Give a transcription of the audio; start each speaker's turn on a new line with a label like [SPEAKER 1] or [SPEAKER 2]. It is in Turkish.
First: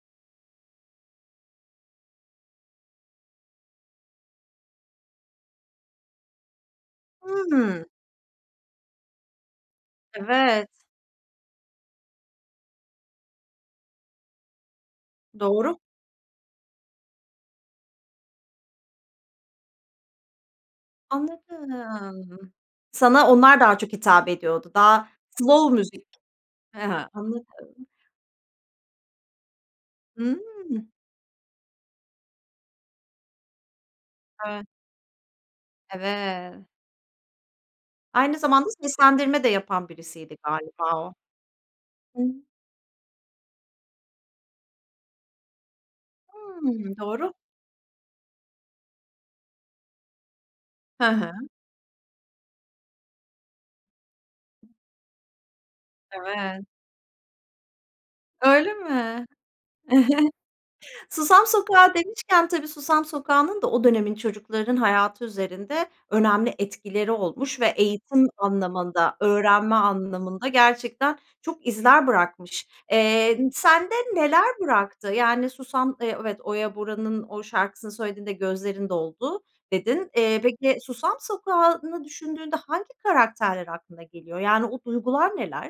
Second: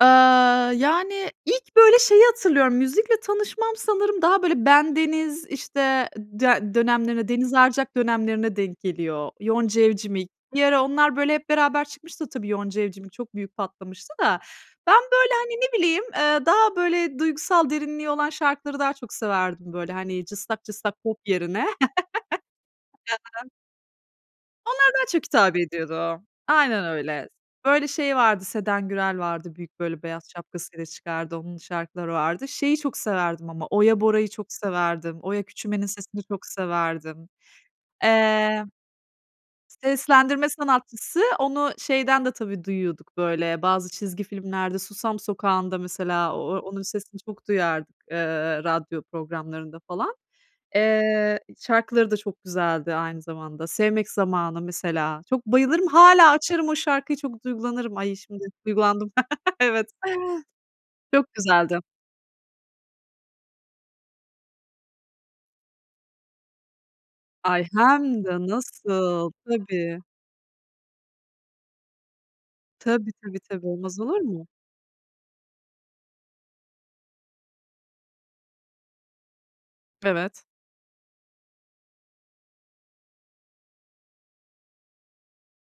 [SPEAKER 1] Aaa, yani, ilk böyle şeyi hatırlıyorum, müzikle tanışmam sanırım daha böyle Bendeniz, işte, dö dönemlerine, Deniz
[SPEAKER 2] Hıı.
[SPEAKER 1] Arcak dönemlerine denk geliyor. Yonca Evcimik, bir
[SPEAKER 2] Evet.
[SPEAKER 1] ara onlar, böyle, hep beraber çıkmıştı tabii Yonca Evcimik çok büyük patlamıştı da. Ben böyle, hani, ne
[SPEAKER 2] Doğru.
[SPEAKER 1] bileyim, eee, daha böyle duygusal derinliği olan şarkıları daha çok severdim, böyle, hani, cıstak cıstak pop yerine.
[SPEAKER 2] Anladım. Sana
[SPEAKER 1] [unintelligible]
[SPEAKER 2] onlar daha çok hitap ediyordu.
[SPEAKER 1] Onlar daha
[SPEAKER 2] Daha
[SPEAKER 1] çok hitap
[SPEAKER 2] slov müzik.
[SPEAKER 1] ediyordu.
[SPEAKER 2] He
[SPEAKER 1] Aynen
[SPEAKER 2] he,
[SPEAKER 1] öyle.
[SPEAKER 2] anladım.
[SPEAKER 1] Böyle şey vardı, Seden Gürel vardı, büyük, böyle, beyaz
[SPEAKER 2] Hıı.
[SPEAKER 1] şapkasıyla çıkardı, onun şarkıları vardı. Şeyi çok severdim ama, Oya Bora'yı çok
[SPEAKER 2] [unintelligible]
[SPEAKER 1] severdim, Oya Küçümen'in sesini çok
[SPEAKER 2] Evet.
[SPEAKER 1] severdim.
[SPEAKER 2] Aynı
[SPEAKER 1] Eee
[SPEAKER 2] zamanda seslendirme de yapan birisiydi
[SPEAKER 1] Seslendirme
[SPEAKER 2] galiba o.
[SPEAKER 1] sanatçısı, onu şeyden de
[SPEAKER 2] Hıı.
[SPEAKER 1] tabii duyuyorduk böyle, bazı çizgi filmlerde, Susam Sokağı'nda mesela, o onun
[SPEAKER 2] Hıı,
[SPEAKER 1] sesini
[SPEAKER 2] doğru.
[SPEAKER 1] çok duyardık, ııı, radyo programlarında falan.
[SPEAKER 2] Hı hı.
[SPEAKER 1] Eee, şarkıları da çok güzeldi aynı zamanda. ”Sevmek Zamanı” mesela. Çok bayılırım, hâlâ
[SPEAKER 2] Evet.
[SPEAKER 1] açarım o şarkıyı, çok duygulanırım. Ay, şimdi
[SPEAKER 2] Öyle
[SPEAKER 1] duygulandım.
[SPEAKER 2] mi?
[SPEAKER 1] Evet çok
[SPEAKER 2] Susam
[SPEAKER 1] güzeldi.
[SPEAKER 2] Sokağı demişken, tabii Susam Sokağı'nın da o dönemin çocuklarının hayatı üzerinde önemli etkileri olmuş
[SPEAKER 1] Ay,
[SPEAKER 2] ve
[SPEAKER 1] hem
[SPEAKER 2] eğitim
[SPEAKER 1] de
[SPEAKER 2] anlamında,
[SPEAKER 1] nasıl
[SPEAKER 2] öğrenme
[SPEAKER 1] tabii.
[SPEAKER 2] anlamında gerçekten çok izler bırakmış.
[SPEAKER 1] Tabii,
[SPEAKER 2] Eee,
[SPEAKER 1] tabii,
[SPEAKER 2] n
[SPEAKER 1] tabii,
[SPEAKER 2] sende
[SPEAKER 1] olmaz olur
[SPEAKER 2] neler
[SPEAKER 1] mu?
[SPEAKER 2] bıraktı? Yani, Susam Eee, evet, Oya Bora'nın o şarkısını söylediğinde gözlerin doldu, dedin. Eee,
[SPEAKER 1] Evet.
[SPEAKER 2] peki, Susam Sokağı'nı düşündüğünde hangi karakterler aklına geliyor? Yani, o duygular neler?